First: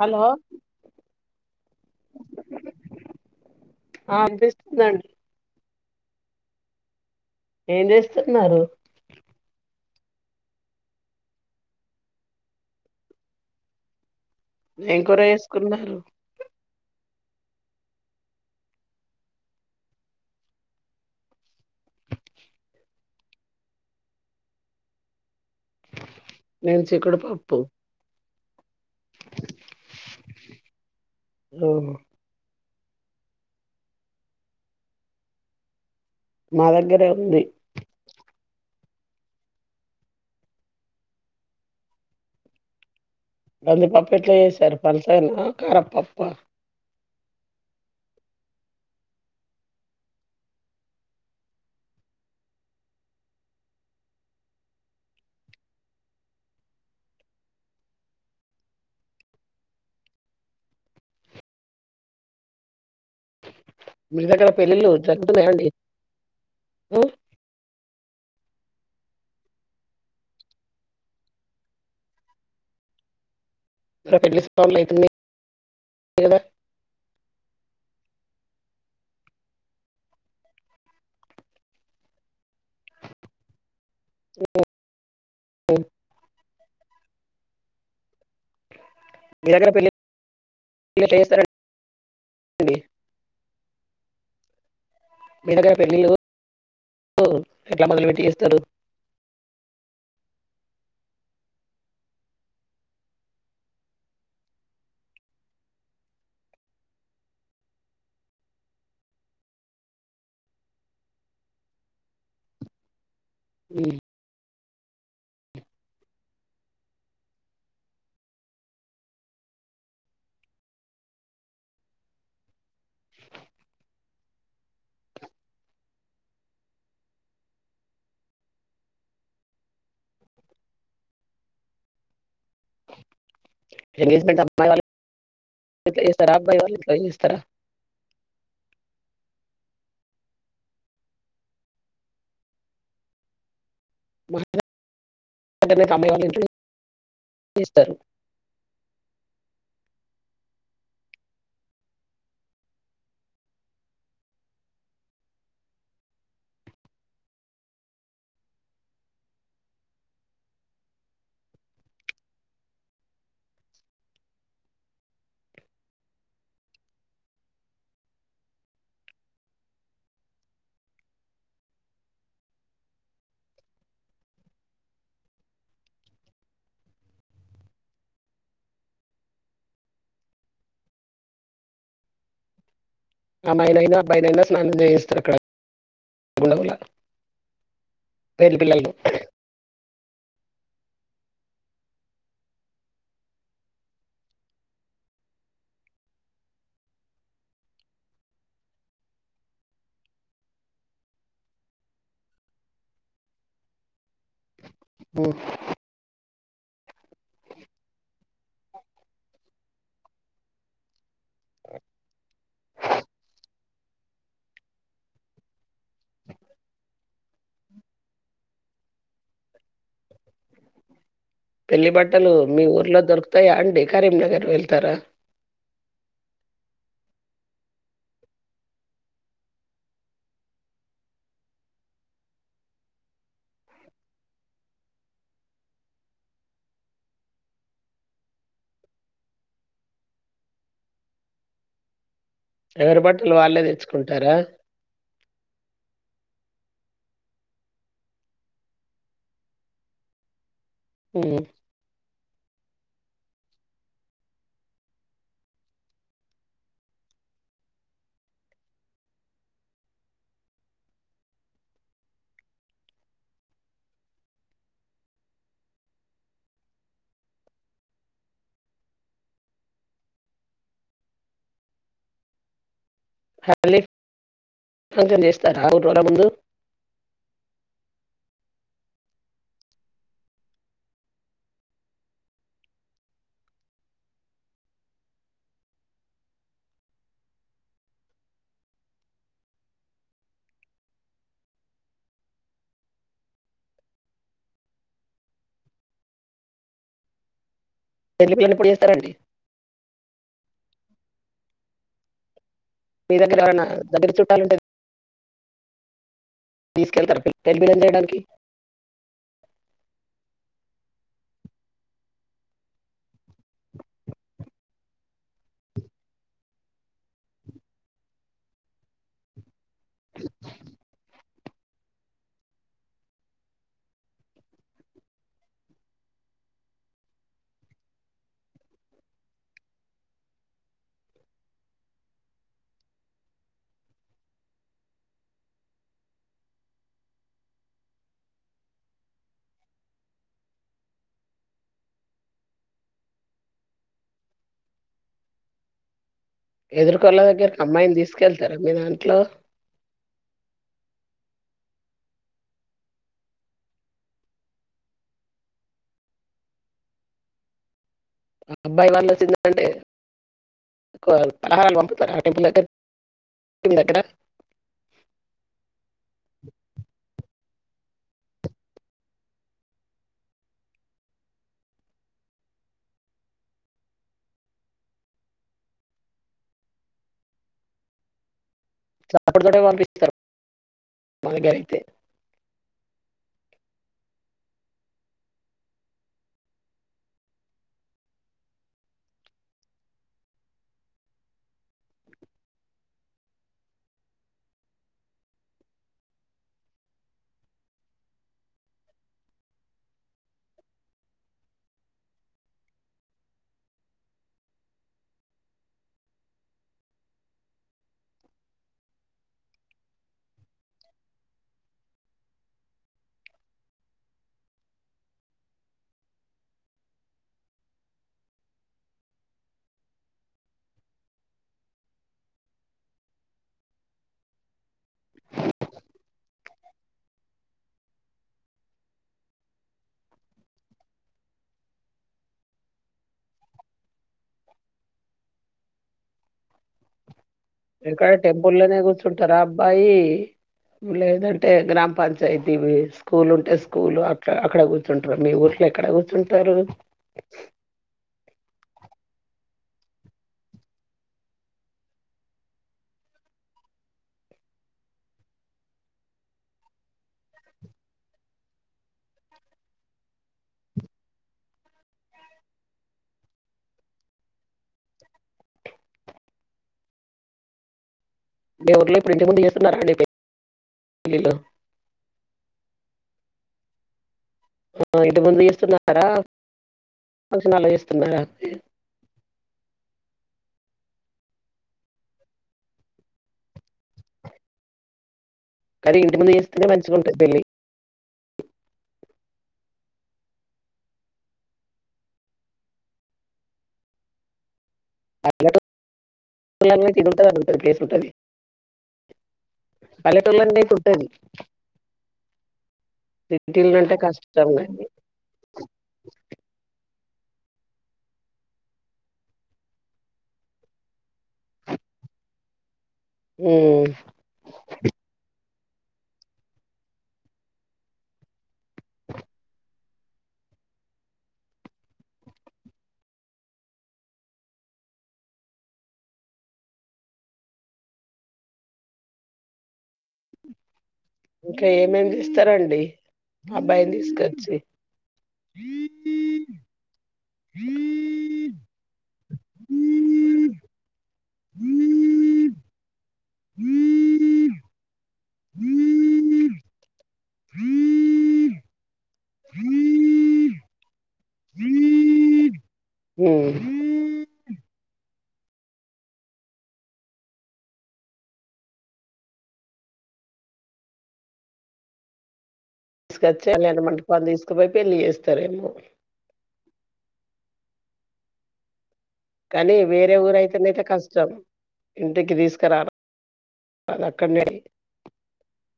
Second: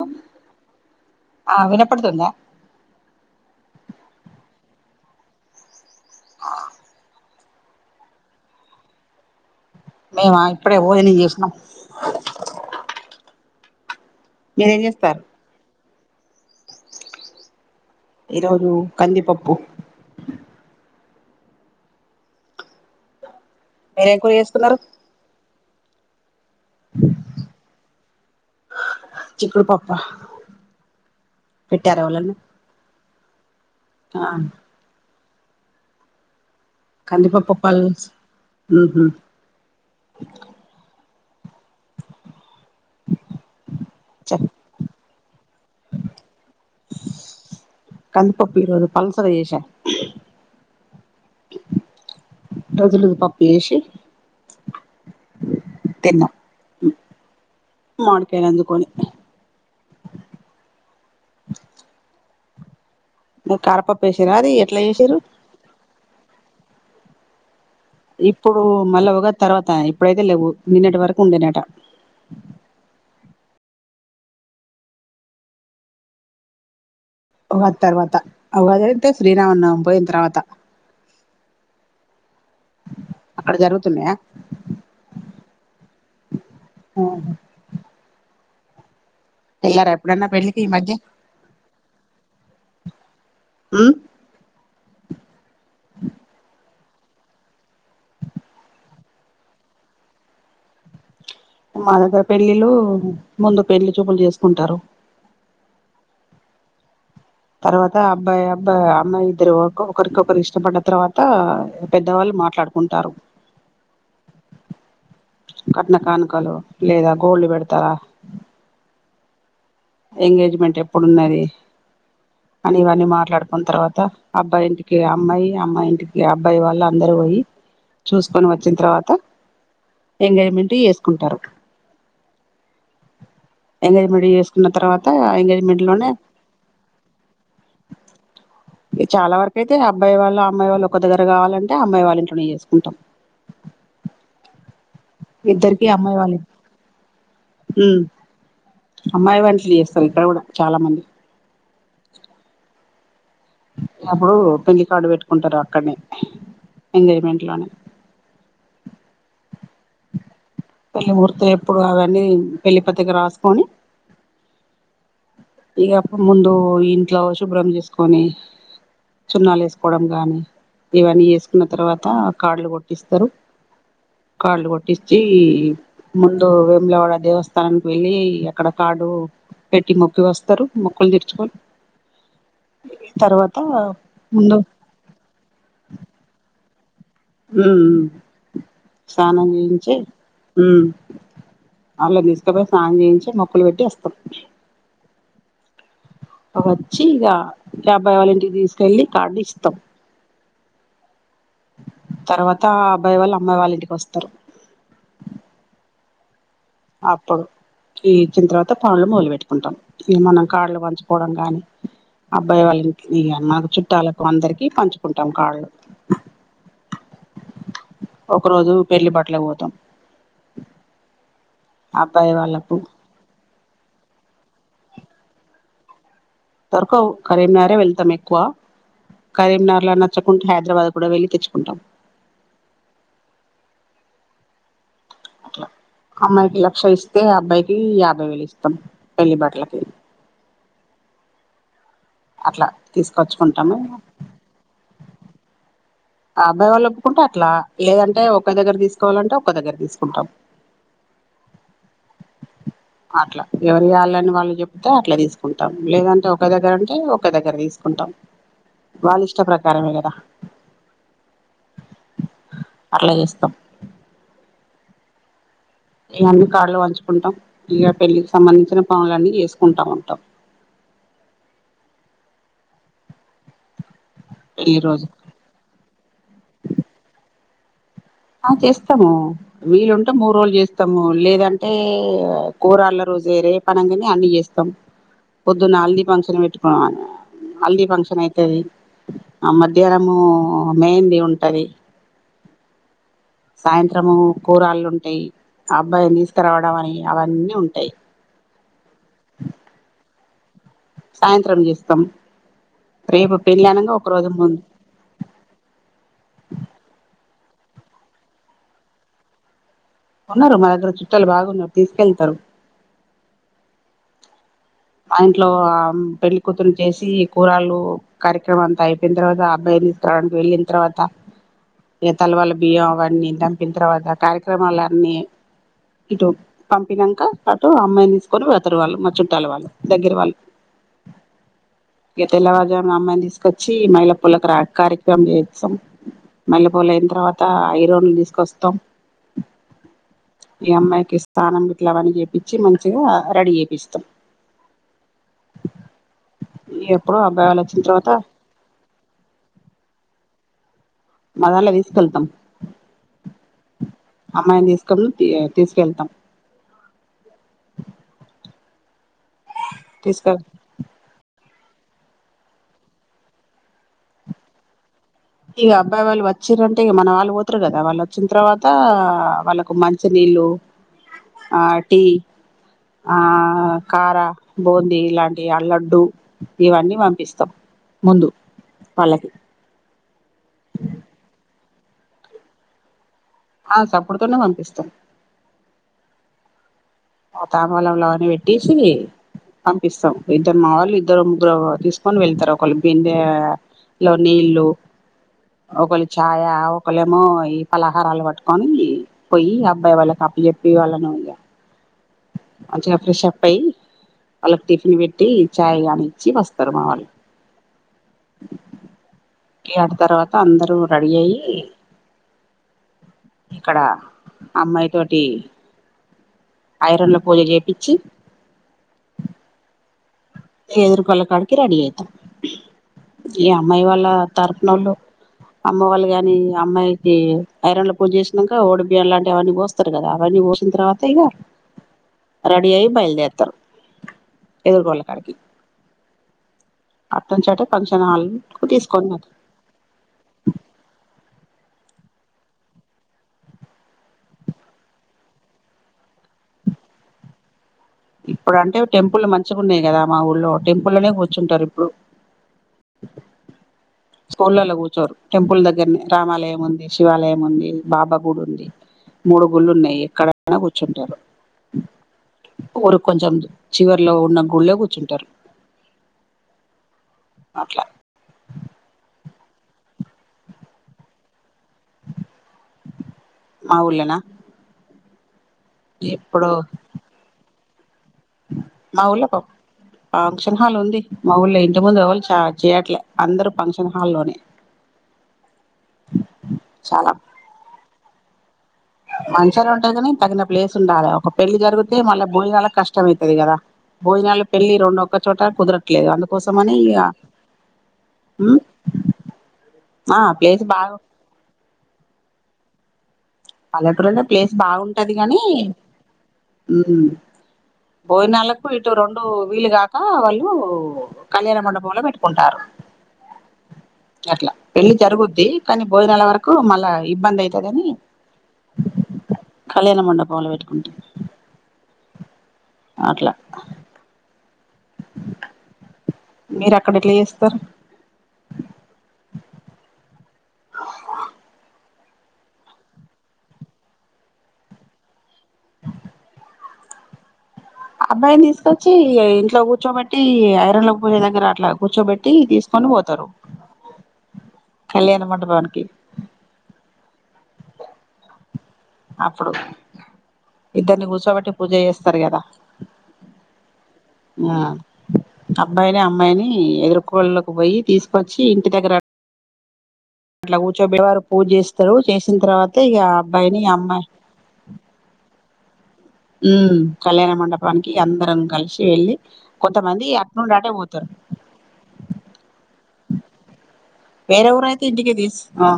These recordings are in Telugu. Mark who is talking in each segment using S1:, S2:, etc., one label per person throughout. S1: హలో
S2: ఆ వినపడుతుందా
S1: ఆ వినిపిస్తుందండి
S2: ఆ
S1: ఏం చేస్తున్నారు
S2: మేమా ఇప్పుడే భోజనం చేసినాం మీరేం
S1: ఏం కూర
S2: చేస్తారు
S1: చేసుకున్నారు
S2: ఈరోజు కందిపప్పు మీరు ఏం కూర చేసుకున్నారు
S1: నేను చీకుడు పప్పు
S2: చిక్కుడు పప్పు ఆ
S1: ఓ
S2: పెట్టారావళని ఆ
S1: మా దగ్గరే
S2: కంది
S1: ఉంది
S2: పప్పు పల్స్ మ్మ్ హ్మ్
S1: గందిపప్పు ఎట్లా
S2: చ
S1: చేసారు ప సరేనా కారప్పప్ప
S2: కందిప పోరుదు పల్సర ఏస రుజులు పప్పు వేసి తిన్నాం మాడికాయలు అందుకొని కారపప వసర అది ఎట్లా ఏసరు
S1: ఆఓ
S2: ఇప్పుడు మళ్ళా ఒకగా తర్వాత ఇప్పుడైతే లేవు నిన్నటి వరకు ఉండే నట
S1: ఇక్క పెట్లిస్తళ్ళ అవుతుంది కదా
S2: ఉ తర్వాత ఒకగా జరిగితే శ్రీరామన్న పోయిన తర్వాత అక్కడ జరుగుతు తున్నాయా ఆ
S1: మీ దగ్గర
S2: ఎ్యారా
S1: పెళ్ళిళ్ళు
S2: ఎప్పుడన్నా పెళ్ళికి ఈ మధ్య
S1: ఎట్లా చేస్తారండి మీ దగ్గర పెళ్ళళ్ళు ఎలా మలు విటి ఇస్తారు
S2: మా దగ్గర పెళ్ళిళ్ళ ముందు పెళ్లి చూపులు చేసుకుంటారు తర్వాత అబ్బాయి అబ్బాయి అమ్మాయి ఇద్దరు ఒకరికొకరు ఇష్టపడ్న తర్వాత పెద్దవాళ్ళు మాట్లాడుకుంటారు
S1: అ
S2: కట్న కానుకలు లేదా గోళ్ళు పెడతారా ఎంగేజ్మెంట్ ఎప్పుడున్నది అని ఇవన్నీ మాట్లాడుకున్న తర్వాత అబ్బాయి ఇంటికి అమ్మాయి అమ్మాయింటికి అబ్బాయి వాళ్ళు అందరుూ పోయి చూసుకొని వచ్చిన తర్వాత ఎంగేజ్మెంట్ చేసుకుంటారు ఎంగజ మడి
S1: ఎంగేజ్మెంట్
S2: ఉన్న
S1: అమ్మాయి వాళ్ళ
S2: తర్వాత ఎంగేజ్మెంట్
S1: ఇంట్లో
S2: లోనే
S1: చేస్తారా అబ్బాయి వాళ్ళ ఇంట్లో చేస్తారా
S2: ఇది చాలా వరకు అయితే అబ్బాయి వాళ్ళు అమ్మాయి వాళ్ళు ఒక దగ్గర కావాలంటే అమ్మాయి వాళ్ళ ఇట్లోనే చేసుకుంటాం ఇద్దరికి అమ్మాయి వాళ్ళ
S1: స్తారు [unintelligible]
S2: అమ్మాయి వంటలు చేస్తారు ఇక్కడ కూడా చాలా మంది ఎప్పుడు పెిండి కార్డు పెట్టుకుంటారు అక్కడనే ఎంగేజ్మెంట్ లోనే పెళ్లిమహూర్తు ఎప్పుడు అవన్నీ పెళ్లిి పత్రిక రాసుకొని ఇకప్పుడు ముందు ఇంట్లో శుభ్రం చేసుకొని చిున్నాలు వేసుకోవడం గాని ఇవన్నీ వేసుకున్న తర్వాత కాళ్లు కొట్టిస్తారు కాళ్లు కొట్టించి ముందు వేములవాడ స్తారు మొక్కలు తీర్చుకొని తర్వాత
S1: అమ్మాయినైనా అబ్బాయినైనా
S2: ముందు
S1: స్నానం చేయిస్తారు అక్కడ గుడవుల
S2: ఉ స్ానం చేయిించే అళ్ళ తీసుకపోయి స్ం చేయించి మొక్కలు పెట్టి వస్తాం వచ్చి ఇక అబ్బాయి వాళ్ళింటికి తీసుకెళ్ళి కార్డు ఇస్తాం తర్వాత ఆ అబ్బాయి వాళ్ళు అమ్మాయి వాళ్ళ ఇంటికి వస్తారు
S1: హ
S2: అప్పుడు ఈ ఇచ్చిన తర్వాత పాండ్లు మొదలు పెెట్టుకుంటాం ఇ మనం కాళ్ు పంచుకోవడం కానీ అబ్బాయి వాళ్ళ ఈ అన్నకు చుట్టాలకు అందరికి పంచుకుంటాం కాళ్ళ ఒక రోజు పెళ్లి బట్టలే పోతాం
S1: పెళ్లి బట్టలు
S2: అబ్బాయి
S1: మీ
S2: వాళ్ళకు
S1: ఊర్లో దొరుకుతాయా అండి కరీంనగర్ వెళ్తారా
S2: రకు కరీంనగారే వెళ్తాం ఎక్కువ కరీంనర్ నచ్చకుంటే హైదరాబాద్ కూడా వెళ్ళి తెచ్చుకుంటాం అట్లా అమ్మాయికి లక్ష ఇస్తే అబ్బాయికి యాభై వేలు ఇస్తాం పెళ్లి బాట్లకి అట్లా
S1: ఎవరి బట్టలు వాళ్ళే
S2: తీసుకొచ్చుకుంటాము
S1: తెచ్చుకుంటారా
S2: అబ్బాయి వాళ్ళు ఒప్పుకుంటే అట్లా లేదంటే ఒకే దగ్గర తీసుకోవాలంటే ఒక దగ్గర తీసుకుంటాం
S1: ఉం
S2: అట్లా ఎవరుయళ్ళని వాళ్ళు చెప్తే అట్లా తీసుకుంటాం లేదంటే ఒకే దగ్గర ఉంటే ఒకే దగ్గర తీసుకుంటాం వాళ్ళ ఇష్ట ప్రకారమే కదా అట్లా చేస్తాం ఇవన్నీ కాళ్లు వంచుకుంటాం ఇక పెళ్లికి సంబంధించిన పనులన్నీ చేసుకుంటా ఉంటాం
S1: మళ్ళీ
S2: పెళ్లి రోజు
S1: ఫంక్షన్ చేస్తార ఆ ఊరోళ్ల ముందు
S2: ఆ చేస్తాము వీళ్ళుంటే మూడు రోజులు చేస్తాము లేదంటే కూరళ్ళ రోజు రే పనంగానే అన్నీ చేస్తాము పొద్దున్న హల్దీ ఫంక్షన్ పెట్టుకున్నా ఆ హల్దీ ఫంక్షన్ అయితది, ఆ మధ్యాహ్నము మెహంది ఉంటంది. సాయంత్రము కూరాళ్ళు ఉంటయి అబ్బాయి తీసుకరావడం అని అవన్నీ ఉంటాయి.
S1: పెల్లి పెళ్ళిపొడి చేస్తారండి
S2: సాయంత్రం చేస్తాం
S1: మీ
S2: రేపు
S1: దగ్గర ఎవరైనా
S2: పెళ్ళనంగా ఒక
S1: దగ్గర
S2: రోజు
S1: చుట్టాలుంటే
S2: ముందు
S1: తీసుకెళ్తారు పిల్ రెడ్ బెలూన్ చేయడానికి [unintelligible]
S2: ఉన్నారు మా దగ్గర చుట్టాలు బాగున్నారు తీసుకెళ్తారు ఆ ఇంట్లో పెళ్లి ఆమ్ కూతుర్రు చేసి కూరలు కార్యక్రమం అంతా అయిపోయిన తర్వాత అబ్బాయ్ ని తీసుకురావడానికి వెళ్ళిన తర్వాత ఈతల వాళ్ళ బియ్యం అవన్నీ దంపిన తర్వాత కార్యక్రమాల అన్ని ఇటు పంపినాక అటు అమ్మాయిని తీసుకొని వతరు వాళ్ళు మా చుట్టాల వాళ్ళు దగ్గర వాళ్ళు ఇక తెల్లవారుజామున అమ్మాయిని తీసుకొచ్చి మైల పోలుకు కార్యక్రమం చేయిస్తాం మైల పూలు అయిన తర్వాత ఐరోన్లు తీసుకొస్తాం ఈ అమ్మాయికి స్నానం ఇట్లావని చేయించి మంచిగా రెడీ చేపిస్తాం ఎప్పుడు
S1: ఎదురుకొళ్ళ
S2: అబ్బాయి
S1: దగ్గర
S2: వాళ్ళు వచ్చిన
S1: అమ్మాయిని
S2: తర్వాత
S1: తీసుకెళ్తారా మీ దాంట్లో
S2: మదానిలో తీసుకెళ్తాం అమ్మాయిని తీసుకె తీసుకెళతాం
S1: అబ్బాయి వాళ్ళ తిందాం అంటే
S2: తీసుకెళ్
S1: [unintelligible] ఫలహారాలు పంపుతారా ఆ టెంపుల్ దగ్గర
S2: ఇక అబ్బాయి వాళ్ళ వచ్చిర్రంటే ఇక మన వాళ్ళు పో తరు కదా వాళ్ళు వచ్చిన తర్వాత వాళ్ళకు మంచినీళ్ళు ఆ టీ ఆ కార బూందీ ఇలాంటి అ లడ్డు ఇవన్నీ పంపిస్తాం ముందు వాళ్ళకి
S1: చెప్పకూడదు అటే వాళ్ళవి [unintelligible] బాగా అయితే
S2: ఆ చప్పుడుతోనే పంపిస్తాం ఓ తాంబూలంలో అన్నీ పెట్టేసి పంపిస్తాం ఇద్దరు మా వాళ్ళు ఇద్దరు ముగ్గురో తీసుకొని వెళతారు ఒకలు బిందె లో నీళ్ళు ఒకళ్ళు ఛాయ ఒకళేమో ఈ పలహారాలు పట్టుకొని పోయి అబ్బాయి వాళ్ళకి అప్పచెప్పి వాళ్ళను ఇక మంచిగా ఫ్రెష్ అప్ అయి వాళ్ళకి టిఫిన్ పెట్టి చాయ్ కానిచ్చి వస్తారు మా వాళ్ళు అటు తర్వాత అందరూ రెడీ అయయిి ఇక్కడ అమ్మాయి తోటి ఐరన్ డ్ల ల పూజ జేపించి ఎదురుకళ్ల కాడికి రెడీ అయితాం, ఈ అమ్మాయి వాళ్ళ తరఫునళ్ళు అమ్మ వాళ్ళు కాని అమ్మాయికి ఐరన్ల పూజ చేసినాక ఓడిబియ్యం లాంటివి అవన్నీ పోస్తారు కదా అవన్నీ పోసిన తర్వాత ఇక రెడీ అయి బయలుదేరతారు ఎదురుకోళ్ళ కాడికి అట్నుంచి అటే ఫంక్షన్
S1: ఎక్కడ
S2: హాల్
S1: టెంపుల్
S2: కు
S1: లోనే
S2: తీసుకొని పోతారు
S1: కూర్చుంటారా అబ్బాయి లేదంటే గ్రామ పంచాయతీ స్కూల్ ఉంటే స్కూల్ అడ అక్కడ కూర్చుంటారు మీ ఊర్లో ఎక్కడ కూర్చుంటారు
S2: ఇప్పుడు అంటే టెంపుల్ మంచిగా ఉన్నాయి కదా మా ఊల్లో టెంపుల్నే కూర్చుంటారు ఇప్పుడు స్కూళలో కూర్చోరు టెంపుల్ దగ్గరనే రామాలయం ఉంది, శివాలయం ఉంది, బాబా గుడి ఉంది మూడుగుళ్ళు ఉన్నాయి ఎక్కడైనా కూర్చుంటారు ఊరుకి కొంచెం చివరిలో ఉన్న గుళ్ళే కూర్చుంటారు అట్లా
S1: బేవురులో ప్రజ మ ఎస్తున్నారు
S2: ఆ ఊర్లేన
S1: మా ఐదు మంది ర్చున్నారా ఫక్షన్ హాల్లో చేసుకె
S2: మా ఊర్లో కో పామ్ ఫంక్షన్ హాల్ ఉంది మా ఊళ్ళ ఇంటి ముందుళ్ళు చ చేయట్లే అందరుూ ఫంక్షన్ హా లోనే
S1: కానీ ఇంటి ముందు చేస్తేనే మంచిగా
S2: చాలా
S1: ఉంటుంది పెళ్ళి
S2: మంచిగానే ఉంటది కానీ తగిన ప్లేస్ ఉండాలి ఒక పెళ్లి జరిగితే మళ్ళా భోజనాలకు కష్టం అవుతుది కదా భోజనాలు పెళ్ళి రెండు ఒక్క చోట కుదరట్లేదు అందుకోసమని
S1: పల్లెటూళ్ళలో
S2: ఇక
S1: అయితే ఇది ఉంటుంది అని ఉంటుంది పల్లెటుల్లో [inaudible]
S2: బాగా
S1: ఉంటది
S2: పల్లెటూరు అంటే ప్లేస్
S1: కానీ
S2: బాగుంటది గాని ఉమ్ హమ్ భోజనాలకు ఇటు రెండు వీలుగాక వాళ్ళు కళ్యాణ మండపంలో పెట్టుకుంటారు
S1: ఉమ్,
S2: అట్లా పెళ్లి జరుగుద్ది కాని భోజనాల వరకు మళ్ళా ఇబ్బంది అయితాదిని కళ్యాణ మండపంలోంలో వెట్టుకుంట అట్లా మీరు అక్కడ ఎట్టా చేస్తార్
S1: ఇంకా ఏమేమి చేస్తారంండి అబ్బాయిని తీసుకొచ్చి
S2: అబ్బాయిని తీసుకొచ్చి ఇంట్లో కూర్చోబెట్టి ఐరన్ లోకి దగ్గర అట్లా కూర్చోబెటి తీసుకొని పోతారు
S1: హ
S2: కళ్యాణం మండపానికి
S1: హ
S2: అప్పుడు ఇద్దరిని కూర్చోబట్టి పూజ చేస్తారు కదా అబ్బాయిని అమ్మాయిని ఎదురుకోకి పోయి తీసుకొచ్చి ఇంటి దగ్గర అట్లా కూర్చోబేవారు పూజ చేస్తారు చేసిన తర్వా
S1: తీసుకొచ్చ లేన మంట పని తీసుకుపోయి పెళ్లిి చేస్తారేమో
S2: ఉ కళ్యాణ మండపానికి అందరం కలిసి వెళ్ళి
S1: కానీ
S2: కొంతమంది
S1: వేరే
S2: అట్నుండి అటే
S1: ఊరైతేనయితే
S2: పోతారు
S1: కష్టం ఇంటికి తీసుకురాల
S2: వేర ఊరయయితే ఇంటిక తీస్ ఆ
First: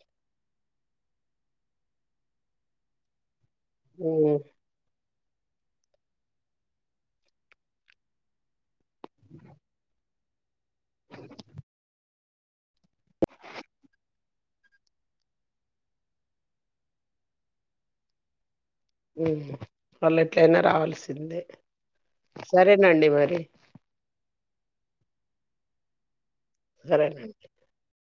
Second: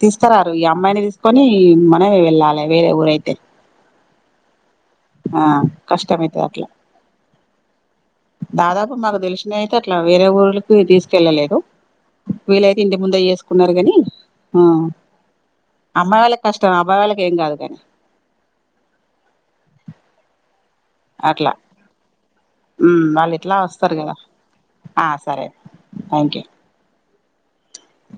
S2: తీసుకో రారు ఈగా అమ్మాయిని తీసుకొని మనమ వెళ్ళాలి వేరే ఊరైతే
S1: ఉమ్
S2: ఆ కష్టమైతది అట్లా దాదాపు మాకు తెలిసిన అయితే అట్లా వేరే ఊర్లకి తీసుకెళ్ళలేదు వీళ్లైతే ఇంటి ముంద చేసుకున్నారు కాని ఆ అమ్మాయి వాళ్ళకి కష్టం అబ్బాయిళ్ళకి ఏం కాదు కాని
S1: వా ఎట్లనా రావాల్సిందే
S2: అట్లా
S1: సరేనండి
S2: వాళ్ళు
S1: మరి
S2: ఇట్లా వస్తారు కదా ఆ సరే థ్యాంక్ యూ
S1: సరేనండి